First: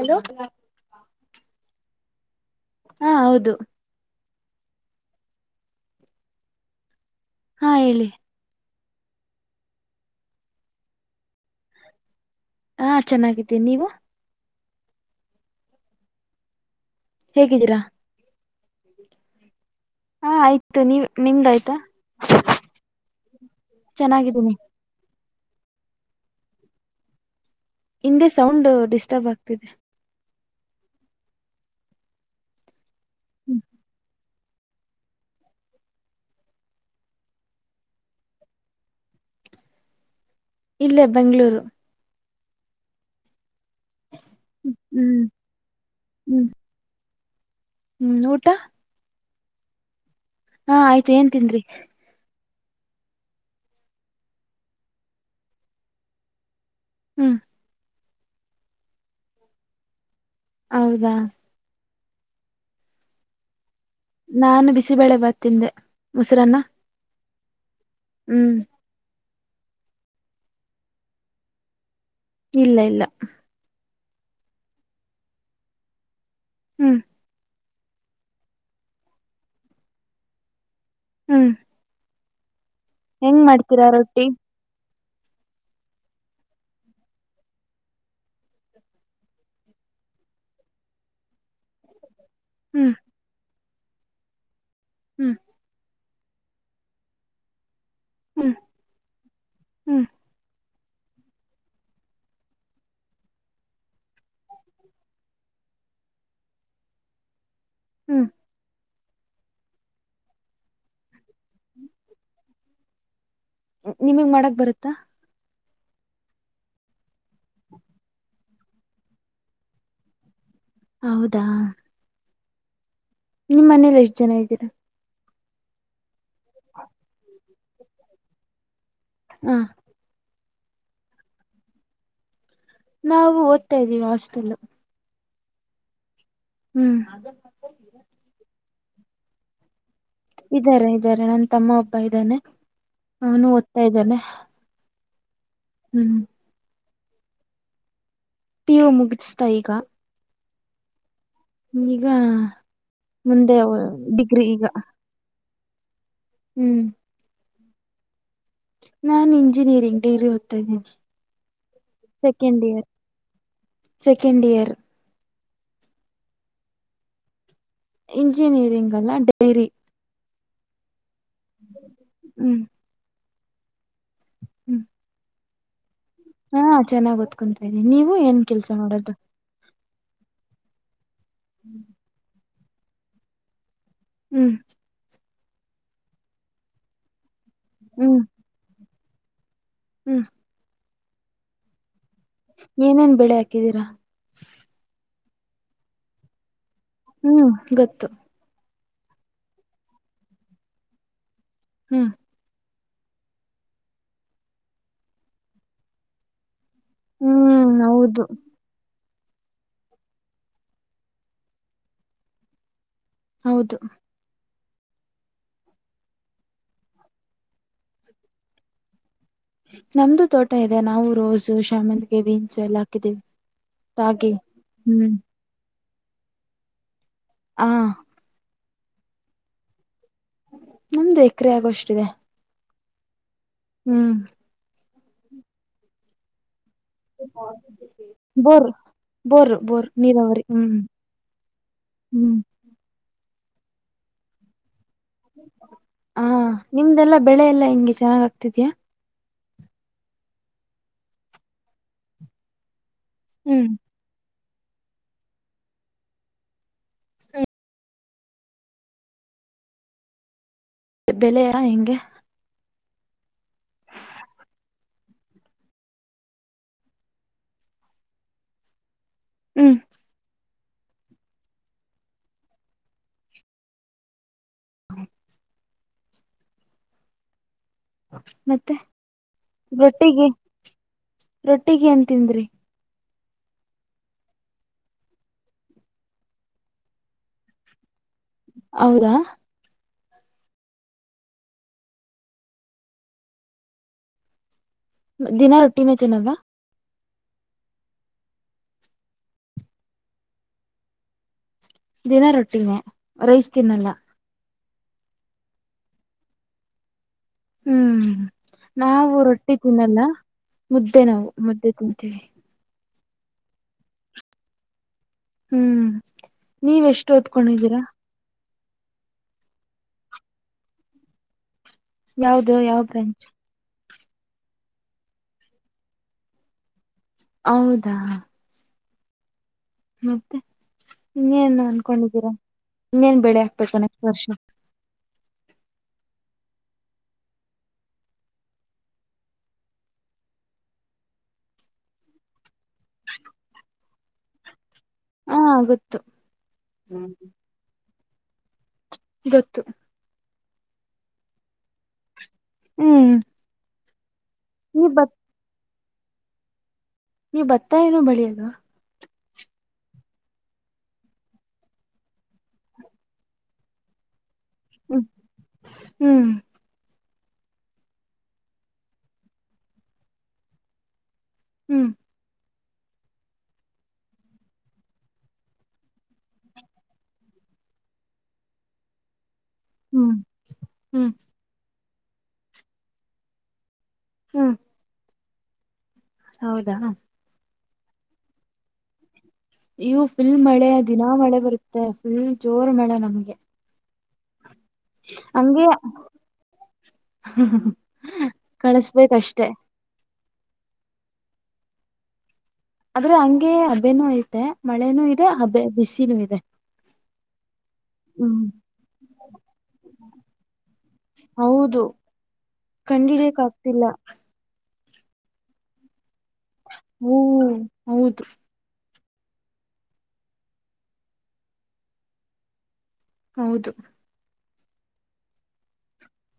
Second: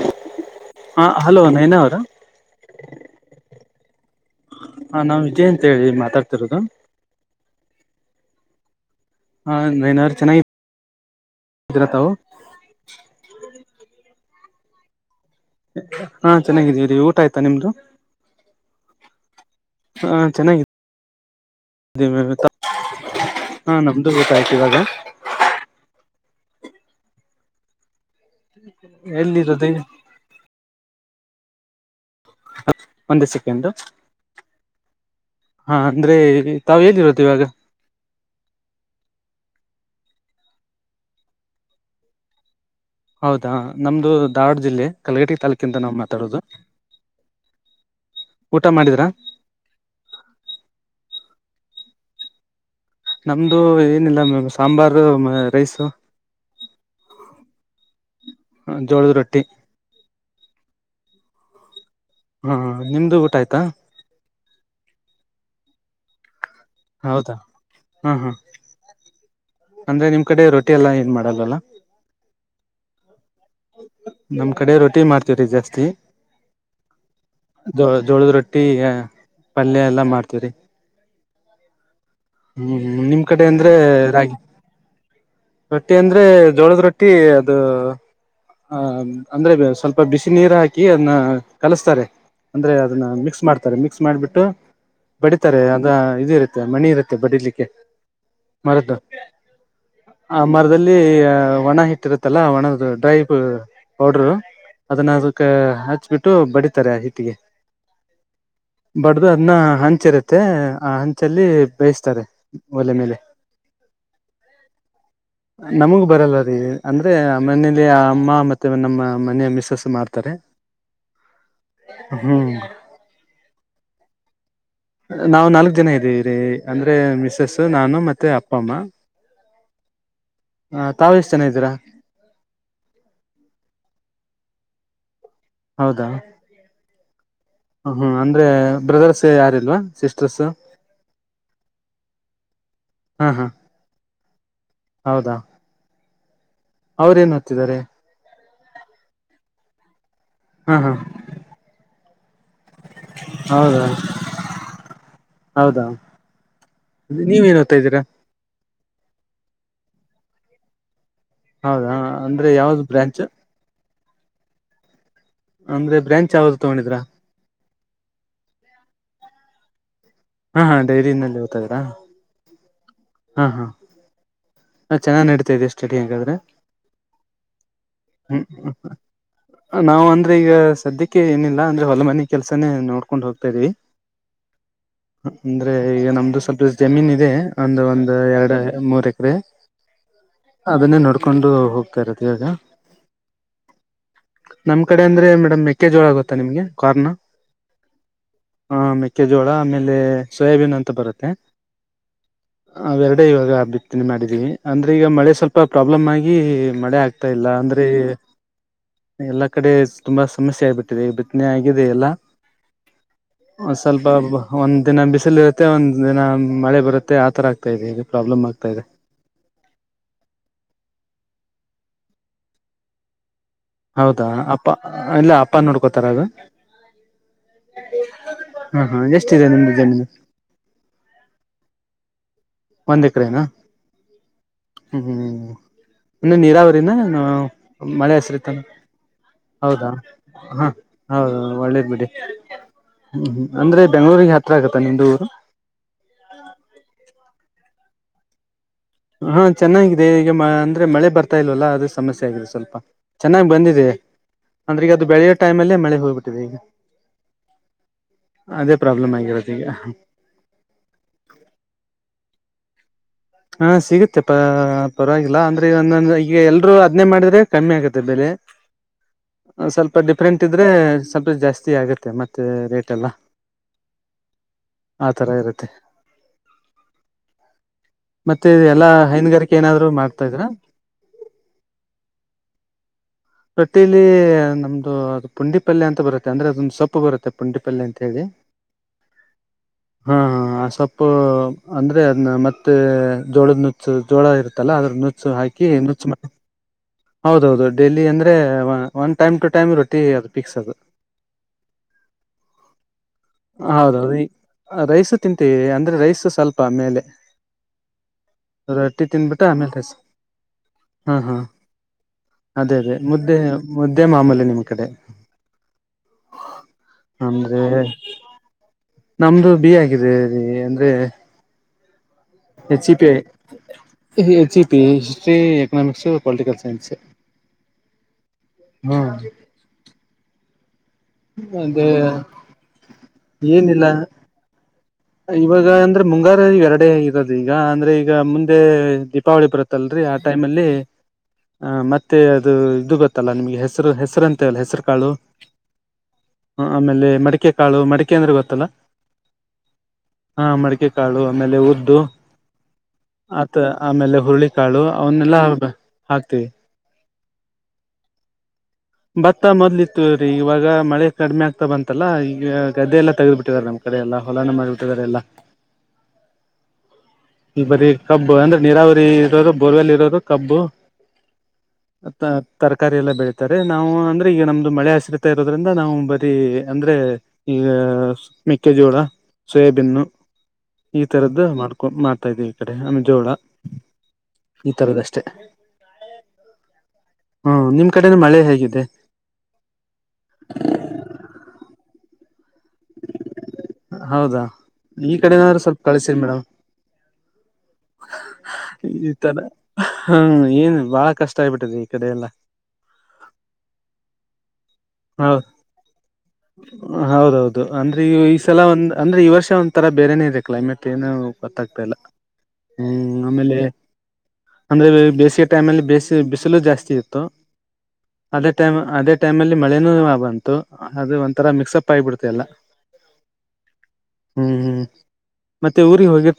Hello ಹ hello Nayana ಅವರ ಹಾ ಹೌದು ಹಾ ನಾ ವಿಜಯ್ ಅಂತ ಹೇಳಿ ಮಾತಾಡ್ತಿರೋದು ಹಾ ಹೇಳಿ ಹಾ ನಯನ ಚೆನ್ನಾಗಿ ಇದಿರ ತಾವು ಹಾ ಚೆನ್ನಾಗಿದ್ದೀನಿ ನೀವು ಹಾ ಚೆನ್ನಾಗಿದ್ದೀರಿ ಊಟ ಆಯ್ತಾ ನಿಮ್ದು ಹೇಗಿದ್ದೀರಾ ಹಾ ಚೆನ್ನಾಗಿದೆ ಆಯ್ತು ನೀವ್ ನಿಮ್ದಾಯ್ತಾ ಹಾ ನಮ್ದು ಗೊತ್ತ ಆಯ್ತು ಚೆನ್ನಾಗಿದ್ದೀನಿ ಇವಾಗ ಹಿಂದೆ ಸೌಂಡ್ ಡಿಸ್ಟರ್ಬ್ ಆಗ್ತಿದೆ ಎಲ್ಲಿರೋದು ಒಂದು ಸೆಕೆಂಡ ಹಾ ಅಂದ್ರೆ ತಾವ ಎಲ್ಲಿರುವುದು ಇವಾಗ [inaudible] ಇಲ್ಲೇ ಬೆಂಗಳೂರು ಹೌದಾ ನಮ್ದು ಧಾರವಡ್ ಜಿಲ್ಲೆ ಹ್ಮ್ ಕಲಗೇಟಿ ತಾಲೂಕಿಂದ ನಾವು ಮಾತಾಡೋದು ಹ್ಮ್ ಊಟ ಮಾಡಿದ್ರಾ ಹಾ ಆಯ್ತು ಏನ್ ತಿಂದ್ರಿ ನಮ್ದು ಏನಿಲ್ಲ ಮಾಮ್ ಸಾಂಬಾರು ಮ ರೈಸು ಹ್ಮ್ ಹ ಜೋಳದ ರೊಟ್ಟಿ ಹೌದಾ ಹಾ ನಿಮ್ದು ಊಟ ಆಯ್ತಾ ನಾನು ಬಿಸಿಬಳೆ ಬಾತ್ ತಿಂದೆ ಮೊಸರನ್ನ ಹೌದಾ ಹಾ ಹಾ ಹ್ಮ್ ಅಂದ್ರೆ ನಿಮ್ ಕಡೆ ರೊಟಿ ಎಲ್ಲಾ ಏನ್ ಮಾಡಲ್ಲ ಅಲ್ಲ ಇಲ್ಲ ಇಲ್ಲ ನಮ್ ಕಡೆ ರೋಟಿ ಮಾಡ್ತೀವ್ರೀ ಜಾಸ್ತಿ ಹ್ಮ್ ಜೋ ಜೋಳದ್ ರೊಟ್ಟಿ ಪಲ್ಯ ಎಲ್ಲಾ ಮಾಡ್ತಿವಿ ರೀ ಹ್ಮ್ ಹ್ಮ ಹ್ಮ ನಿಮ್ ಹೆಂಗ್ ಕಡೆ ಅಂದ್ರೆ ಮಾಡ್ತೀರಾ ರೊಟ್ಟಿ ರಾಗಿ ರೊಟ್ಟಿ ಅಂದ್ರೆ ಜೋಳದ ರೊಟ್ಟಿ ಅದು ಹ ಅಂದ್ರೆ ಸ್ವಲ್ಪ ಬಿಸಿ ನೀರು ಹಾಕಿ ಅದ್ನ ಕಲಸ್ತಾರೆ ಅಂದ್ರೆ ಹ್ಮ್ ಅದನ್ನ ಮಿಕ್ಸ್ ಮಾಡ್ತಾರೆ ಮಿಕ್ಸ್ ಮಾಡ್ಬಿಟ್ಟು ಹ್ಮ್ ಬಡಿತಾರೆ ಅದ ಇ ಇರುತ್ತೆ ಮಣಿ ಇರುತ್ತೆ ಬಡಿಲಿಕ್ಕೆ ಹ್ಮ್ ಮರ್ದು ಹ್ಮ್ ಮರದಲ್ಲಿ ಒಣ ಹಿಟ್ಟಿರತ್ತಲ್ಲಾ ಒಣದ ಡ್ರೈ ಪೌಡರು ಅದನ್ನ ಅದಕ್ಕು ಹಚ್ಬಿಟ್ಟು ಬಡಿತಾರೆ ಆ ಹಿಟ್ಟಿಗೆ ಹ್ಮ್ ಬಡ್ದು ಅದ್ನ್ನ ಹಂಚಿರುತ್ತೆ ಆ ಹಂಚಲ್ಲಿ ಬೇಯಿಸತ್ತಾರೆ ಒಲೆ ಮೇಲೆ ನಿಮಗ್ ಮಾಡಕ್ ಬರುತ್ತಾ ನಮಗು ಬರಲ್ಲ ರೀ ಅಂದ್ರೆ ಮನೇಲಿ ಆ ಅಮ್ಮ ಮತ್ತ ಮ ನಮ್ಮ ಮನೆಯ ಮಿಸಸ್ಸು ಮಾಡ್ತಾರೆ ಹೌದಾ ಹ್ಮು ನಿಮ್ ಮನೇಲಿ ಎಷ್ಟ್ ಜನ ಇದ್ದೀರಾ ನಾವು ನಾಲ್ಕ ಜನ ಇದ್ದೀರಿ ರೀ ಅಂದ್ರೆ ಮಿಸಸ್ ನಾನು ಮತ್ತೆ ಅಪ್ಪಮ್ಮ ಹಾ ಹ ತಾವು ಎಷ್ಟು ಜನ ಇದ್ದಿರಿ ನಾವು ಓದ್ತಾ ಇದ್ದೀವಿ ಹಾಸ್ಟೆಲ್ಲ್ ಹೌದಾ ಹ್ಮ್ ಹ್ಮ ಅಂದ್ರೆ ಬ್ರದರ್ಸ್ ಯಾರ್ ಇಲ್ವಾ ಇದ್ದಾರೆ ಇದ್ದಾರೆ ನನ್ ತಮ್ಮ ಒಬ್ಬ ಇದ್ದಾನೆ ಹಾ ಹಾ ಅವನು ಓದ್ತಾ ಇದ್ದಾನೆ ಹೌದಾ ಹ್ಮ್ ಅವ್ರ ಏನ್ ಓತ್ತಿದ್ದಾರೆ ಪಿಯು ಮುಗುಸ್ತಾ ಈಗ ಹ್ಮ ಹ್ಮ ಈಗ ಮುಂದೆ ಹೌದಾ ಡಿಗ್ರಿ ಈಗ ಹೌದಾ ನೀವೇನ್ ಓತ್ತಾ ಇದ್ದೀರಾ ನಾನ್ ಇಂಜಿನಿಯರಿಂಗ್ ಡಿಗ್ರಿ ಓತ್ತ ಇದೀನಿ ಹೌದಾ ಅಂದ್ರೆ ಯಾವ್ದ ಬ್ರಾಂಚ್ ಸೆಕೆಂಡ್ ಇಯರ್ ಅಂದ್ರೆ ಬ್ರಾಂಚ್ ಯಾವ್ದ ತಗೊಂಡಿದಿರ ಇಂಜಿನಿಯರಿಂಗ್ ಅಲ್ಲ ಡೈರಿ ಹಾ ಹಾ ಡೈರಿನಲ್ಲಿ ಓದ್ತಾ ಇದ್ರ ಹ್ಮ್ ಹಾ ಹಾ ಹ್ಮ್ ಹಾ ಚೆನ್ನಾಗಿ ನಡೀತಾಯಿದೆ ಅಂಗಾದ್ರೆ ಹಾ ಚೆನ್ನಾಗ್ ಓದ್ಕೊಂತಾ ಇದೀನಿ ನೀವು ಏನ್ ಕೆಲ್ಸ ಮಾಡೋದು ನಾವು ಅಂದ್ರೆ ಈಗ ಸದ್ಯಕ್ಕೆ ಏನಿಲ್ಲ ಅಂದ್ರೆ ಹೊಲ ಮನೆ ಕೆಲ್ಸನೇ ನೋಡ್ಕೊಂಡ್ ಹೋಗ್ತಾಇದೀವಿ ಹ್ಮ್ ಅಂದ್ರೆ ಈಗ ನಮ್ದು ಸ್ವಲ್ಪ ಜಮೀನ್ ಇದೆ ಒಂದು ಒಂದು ಹ್ಮ್ ಎರಡು ಮೂರ್ ಎಕರೆ ಹ್ಮ್ ಅದನ್ನೇ ನೋಡ್ಕೊಂಡು ಹೋಗ ಇರೋದು ಈವಾಗ ಏನೇನ್ ಬೆಳೆ ಹಾಕಿದೀರಾ ನಮ್ ಕಡೆ ಅಂದ್ರೆ ಮೇಡಮ್ ಮೆಕ್ಕೆಜೋಳ ಗೊತ್ತಾ ನಿಮ್ಗೆ ಹ್ಮ್ ಗೊತ್ತು ಹ ಮೆಕ್ಕೆಜೋಳ ಆಮೇಲೆ ಸೋಯಾಬೀನ್ ಅಂತ ಬರುತ್ತೆ ಹ್ಮ್ ಅವು ಎರಡೇ ಇವಾಗ ಬಿತ್ತನೆ ಮಾಡಿದೀವಿ ಅಂದ್ರೆ ಈಗ ಮಳೆ ಸ್ವಲ್ಪ ಪ್ರಾಬ್ಲಮ್ ಆಗಿ ಮಳೆ ಆಗ್ತಾ ಇಲ್ಲ ಹ್ಮ್ ಅಂದ್ರೆ ಹೌದು ಎಲ್ಲಾ ಕಡೆ ತುಂಬಾ ಸಮಸ್ಯೆ ಆಗ್ಬಿಟ್ಟಿದೆ ಬಿತ್ತನೆ ಆಗಿದೆ ಎಲ್ಲಾ ಹೌದು ಸ್ವಲ್ಪ ಒಂದ್ ದಿನ ಬಿಸಿಲು ಇರುತ್ತೆ ಒಂದ್ ದಿನ ಮಳೆ ಬರುತ್ತೆ ಆತರ ಆಗ್ತಾ ಇದೆ ಇದು ಪ್ರಾಬ್ಲಮ್ ಆಗ್ತಾ ಇದೆ ನಮ್ದು ತೋಟ ಇದೆ ನಾವು ರೋಸು ಶಾಮಂತಿಗೆ ಬೀನ್ಸ್ ಎಲ್ಲ ಹಾಕಿದ್ದೀವಿ ಹೌದಾ ಅಪ್ಪ ಇಲ್ಲ ಅಪ್ಪ ನೋಡ್ಕೋತಾರ ಅದು ಹ ಹಾ ಹಾ ಎಷ್ಟಿದೆ ನಿಮ್ದು ಜಮೀನು ನಮ್ದು ಎಕರೆ ಆಗೋಷ್ಟಿದೆ ಒಂದ್ ಎಕರೆನ ಹ್ಮ್ ಹ್ಮ್ಮ್ ನಿಮ್ದು ನೀರಾವರಿನ ಮಳೆ ಹೆಸರಿತ ಬೋರ್ ಬೋರ್ ಬೋರ್ ಹೌದಾ ನೀರಾವರಿ ಹ ಹ್ಮ್ ಹೌದು ಒಳ್ಳೇದ್ ಬಿಡಿ ಹ್ಮ್ ಅಂದ್ರೆ ಬೆಂಗಳೂರಿಗೆ ಹತ್ರ ಆಗತ್ತೆ. ಹಾ ನಿಮ್ದೆಲ್ಲಾ ಬೆಳೆ ಎಲ್ಲಾ ಹಂಗೆ ಚೆನ್ನಾಗ್ ಆಗ್ತಿದೀಯಾ ಹಾ ಚೆನ್ನಾಗಿದೆ ಈಗ ಅಂದ್ರೆ ಮಳೆ ಬರ್ತಾ ಇಲ್ವಲ್ಲ ಅದೇ ಸಮಸ್ಯೆ ಆಗಿದೆ ಸ್ವಲ್ಪ. ಚೆನ್ನಾಗಿ ಹ್ಮ್ ಬಂದಿದೆ ಅಂದ್ರೆ ಅದು ಬೆಳೆಯ ಟೈಮ್ ಅಲ್ಲೇ ಮಳೆ ಹೋಗಿಬಿಟ್ಟಿದೆ ಈಗ ಅದೇ ಪ್ರಾಬ್ಲಮ್ ಆಗಿರೋದು ಈಗ ಬೆಲೆಯಾ ಹೆಂಗೆ ಹಾ ಸಿಗುತ್ತೆ ಪರವಾಗಿಲ್ಲ ಅಂದ್ರೆ ಒಂದೊಂದ ಈಗ ಎಲ್ರರು ಅದ್ನೇ ಮಾಡಿದ್ರೆ ಕಮ್ಮಿ ಆಗತ್ತೆ ಬೆಲೆ ಹ ಹ್ಮ್ ಸ್ವಲ್ಪ ಡಿಫ್ರೆಂಟ್ ಇಟ್ಟಿದ್ರೆ ಸ್ವಲ್ಪ ಜಾಸ್ತಿ ಆಗುತ್ತೆ ಮತ್ತೆ ರೇಟ್ ಎಲ್ಲ. ಆತರ ಇರುತ್ತೆ ಮತ್ತೆ ಎಲ್ಲಾ ಹೈನುಗಾರಿಕೆ ಏನಾದ್ರು ಮಾಡ್ತಾ ಇದ್ರ. ರೊಟ್ಟಿಗ ಏನ್ ತಿಂದ್ರಿ ರೊಟ್ಟಿಲಿ ನಮ್ದು ಅ ಪುಂಡಿಪಲ್ಯ ಅಂತ ಬರುತ್ತೆ ಅಂದ್ರೆ ಅದೊಂದು ಸೊಪ್ಪು ಬರುತ್ತೆ ಪುಂಡಿಪಲ್ಯ ಅಂತ. ಹೇಳಿ ಹೌದಾ ಹಾ ಹಾ ಆ ಸೊಪ್ಪು ಅಂದ್ರೆ ಅದನ್ನ ಮತ್ತೆ ಜೋಳದ ನುಚ್ಚ ಜೋಳ ಇರ್. ಇರುತ್ತಲ್ಲ ಅದ್ರ ನುಚ್ಚು ದಿನ ಹಾಕಿ ರೊಟ್ಟಿನೇ ನುಚ್ಚು ಮಾಡ ತಿನ್ನದ ಹೌದೌದು ಡೈಲಿ ಅಂದ್ರೆ ಒನ್ ಟೈಮ್ ಟು ಟೈಮ್ ರೊಟಿ ಅದು ಪಿಕ್ಸ್ ಅದು. ದಿನ ರೊಟ್ಟಿನೇ ರೈಸ್ ತಿನ್ನಲ್ಲ. ಹೌದೌದು ಈ ರೈಸ್ ತಿಂತೀವಿ ಅಂದ್ರೆ ರೈಸ್ ಸ್ವಲ್ಪ ಮೇಲೆ. ಹ್ಮ್ ರೊಟ್ಟಿ ನಾವು ತಿಂದ್ಬಿಟ್ಟು ರೊಟ್ಟಿ ಆಮೇಲೆ ರೈಸ್ ತಿನ್ನಲ್ಲ ಮುದ್ದೆ ಹಾ ನಾವು ಹಾ ಮುದ್ದೆ ತಿಂತೀವಿ. ಅದೇ ಅದೇ ಮುದ್ದೆ ಮುದ್ದೆ ಮಾಮೂಲಿ ನಿಮ್ಮ್ ಕಡೆ ಹ್ಮ್ ನೀವೆಷ್ಟು ಅಂದ್ರೆ ಓದಿಕೊಂಡಿದಿರ ನಮ್ದು ಡಿ ಹಾಗಿದೇ ಅಂದ್ರೆ ಯಾವ್ದ ಯಾವ H E P branch. H E P history economics political science ಹೌದ. ಹ್ಮ. ಮತ್ತೆ. ಇನ್ನೇನ್ ಅದೇ ಅನ್ಕೊಂಡಿದ್ದೀರಾ ಇನ್ನೇನ್ ಬೆಳೆ ಹಾಕ್ಬೇಕು ಏನಿಲ್ಲ ನೆಕ್ಸ್ಟ್ ವರ್ಷ. ಇವಾಗ ಅಂದ್ರೆ ಮುಂಗಾರು ಎರಡೆ ಇರದಿಗಾ ಈಗ ಅಂದ್ರೆ ಈಗ ಮುಂದೆ ದೀಪಾವಳಿ ಬರುತ್ತಲ್ರಿ. ಆ ಟೈಮ್ ಅಲ್ಲಿ ಆ ಮತ್ತೆ ಅದು ಇದು ಗೊತ್ತಲ್ಲ ನಿಮಗೆ ಹೆಸ್ರು ಹೆಸ್ರ್ ಅಂತಿವಲ್ ಹೆಸರ್ ಕಾಳು ಹ ಗೊತ್ತು ಆಮೇಲೆ ಮಡಿಕೆ ಕಾಳು ಮಡಿಕೆ ಅಂದ್ರೆ ಗೊತ್ತಲ್ಲ. ಗೊತ್ತು. ಹಾ ಮಡಿಕೆ ಕಾಳು ಆಮೇಲೆ ಉದ್ದು ಹ್ಮ್. ಆತ ಆಮೇಲೆ ಹುರುಳಿಕಾಳು ನೀವ್ ಅವನ್ನೆಲ್ಲಾ ಹಾಕ್ತಿವಿ. ನಿವ್ ಬತ್ತ ಏನು ಬೆಳಿಯಲ್ವ. ಭತ್ತ ಮೊದ್ಲಿ ಇತ್ತು ರೀ ಇವಾಗ ಮಳೆ ಕಡಿಮೆ ಆಗ್ತಾ ಬಂತಲ್ಲ ಈಗ ಗದ್ದೆಲ್ಲ ತೆಗೆದ್ ಬಿಟ್ಟಿದರ್ ನಮ್ ಕಡೆ ಎಲ್ಲಾ. ಹೊಲಾನ ಮಾಡ್ಬಿಟಿದಾರ್ ಹ್ಮ್ ಎಲ್ಲ. ಹ್ಮ್ ಈ ಬರೀ ಕಬ್ಬು ಅಂದ್ರೆ ನೀರಾವರಿ ಇರೋರು ಬೋರ್ವೆಲ್ ಇರೋರು ಕಬ್ಬು ಹ್ಮ್ ಅತ್ತಾ ತರಕಾರಿ ಎಲ್ಲ ಬೆಳತಾರೆ ನಾವು ಅಂದ್ರೆ ಈಗ ನಮ್ದು ಮಳೆ ಸುರಿತ ಇರೋದ್ರಿಂದ ನಾವು ಬರೀ ಅಂದ್ರೆ ಈ ಮೆಕ್ಕೆಜೋಳ. ಸೋಯಾಬಿನ್ನು ಹ್ಮ್ ಹ್ಮ್ ಇತರದ್ದು ಮಾಡ್ಕೊ ಮಾಡ್ತಾ ಇದೀವಿ ಈ ಕಡೆ ಆಮೇಲ್ ಜೋಳ. ಹ್ಮ್ ಇತರುಧ್ ಅಷ್ಟೆ. ಹೌದಾ. ಹ್ಮ ನಿಮ್ ಕಡೆನು ಮಳೆ ಹೇಗಿದೆ. ಇಲ್ಲು ಫುಲ್ ಮಳೆ ದಿನಾ ಮಳೆ ಬರುತ್ತೆ ಫುಲ್ ಜೋರ್ ಮಳೆ ನಮ್ಗೆ. ಹೌದಾ ಈಕಡೆನಾರು ಹಂಗೆ ಸ್ವಲ್ಪ ಕಳಸ್ರಿ ಮೇಡಂ. ಹಾ ಕಳುಸ್ಬೇಕಷ್ಟೆ. ಹ್ಮ [unintelligible] ಬಾಳ ಕಷ್ಟ ಆಗ್ಬಿಟ್ಟದೆ ಈಕಡೆ ಎಲ್ಲಾ. ಆದ್ರೆ ಹಂಗೆ ಹಬೇನೂ ಐತೆ ಮಳೆನೂ ಇದೆ ಹೌ ಹಬೆ ಬಿಸಿನೂ ಇದೆ. ಹೌದೌದು ಅಂದ್ರೆ ಈ ಹ್ಮ್ ಸಲ ಒಂದ್ ಅಂದ್ರೆ ಈ ವರ್ಷ ಒಂತರ ಬೇರೆನೆೇ ಇದೆ ಕ್ಲೈಮೇಟ್ ಏನು ಆಗ್ತಾ ಇಲ್ಲ. ಹ್ಮ್ ಆಮೇಲೆ ಕಂಡಿಡಿಯಕಾಗ್ತಿಲ್ಲ. ಅಂದ್ರೆ ಬೇಸಿಗೆ ಟೈಮಲ್ಲಿ ಬಿಸಿಲ್ ಬಿಸಿಲು ಜಾಸ್ತಿ ಹೂ ಇತ್ತು ಹೌದು ಅದೇ ಟೈಮ್ ಅದೇ ಟೈಮಲ್ಲಿ ಮಳೆನು ಬಂತು ಅದು ಒಂತರ ಮಿಕ್ಸಪ್ ಆಗ್ಬಿಡ್ತು ಎಲ್ಲ. ಹೌದು. ಹ್ಮ್ ಹ್ಮ್ ಮತ್ತೆ ಊರಿಗ್ ಹೋಗಿ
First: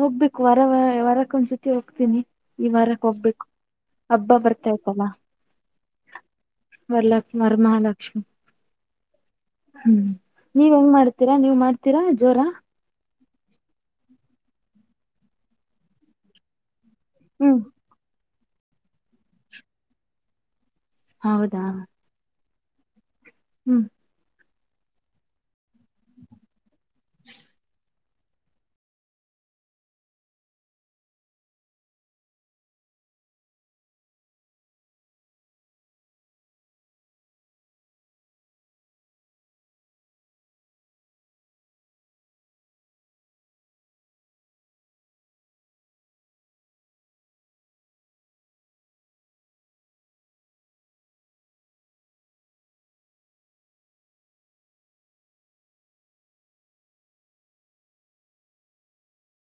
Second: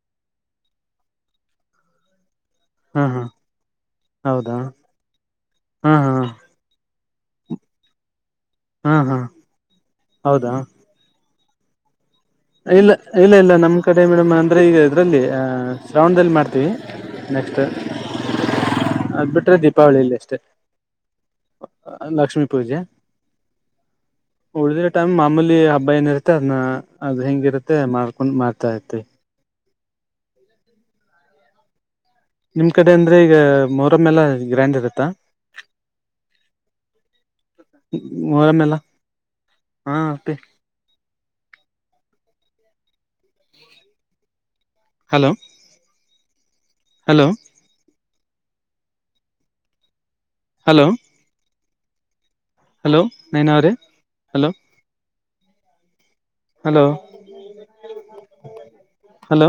ಹೋಗ್ಬೇಕು ವರ ವ ವರಕ್ಕ ಒಂದ್ಸತಿ ಹೋಗ್ತೀನಿ. ಈ ಹಾ ವಾರಕ್ ಹಾ ಹೋಗ್ಬೇಕು ಹಬ್ಬ ಹೌದಾ ಬರ್ತಾಯಿತಲ್ಲ. ಹಾ ಹಾ. [unintelligible] ವರ್ಮಹಾಲಕ್ಷ್ಮಿ. ಹಾ ಹಾ. ಹ್ಮ್ ಹೌದಾ ನೀವ್ ಹೆಂಗ್ ಮಾಡ್ತೀರಾ ನೀವ್ ಮಾಡ್ತೀರಾ ಜೋರ. ಇಲ್ಲ ಇಲ್ಲ ನಮ್ ಕಡೆ ಮೇಡಮ್ ಅಂದ್ರೆ ಈಗ ಇದ್ರಲ್ಲಿ ಶ್ರಾವಣದಲ್ಲಿ ಮಾಡ್ತೀವಿ ನೆಕ್ಸ್ಟ್ ಅದ ಬಿಟ್ರೆ ದೀಪಾವಳಿಲ್ಲಿ ಅಷ್ಟೇ ಹೌದಾ. ಪೂಜಾ. ಹ್ಮ್. ಉಳ್ದಿರ ಟೈಮ್ ಮಾಮೂಲಿ ಹಬ್ಬ ಏನಿರುತ್ತೆ ಅದ್ನ ಅದ್ ಹೆಂಗಿರತ್ತೆ ಮಾಡ್ [unintelligible] ಮಾರ್ತಾ ಹೇತಿ. ನಿಮ್ ಕಡೆ ಅಂದ್ರೆ ಈಗ ಮೊಹರಂ ಎಲ್ಲ ಗ್ರ್ಯಾಂಡ್ ಇರತ್ತ. ಮೊಹರಂ ಎಲ್ಲ ಹಾ ಮತ್. [unintelligible] Hello hello hello hello Naina ಅವ ರೇ ಹಲೋ ಹಲೋ ಹಲೋ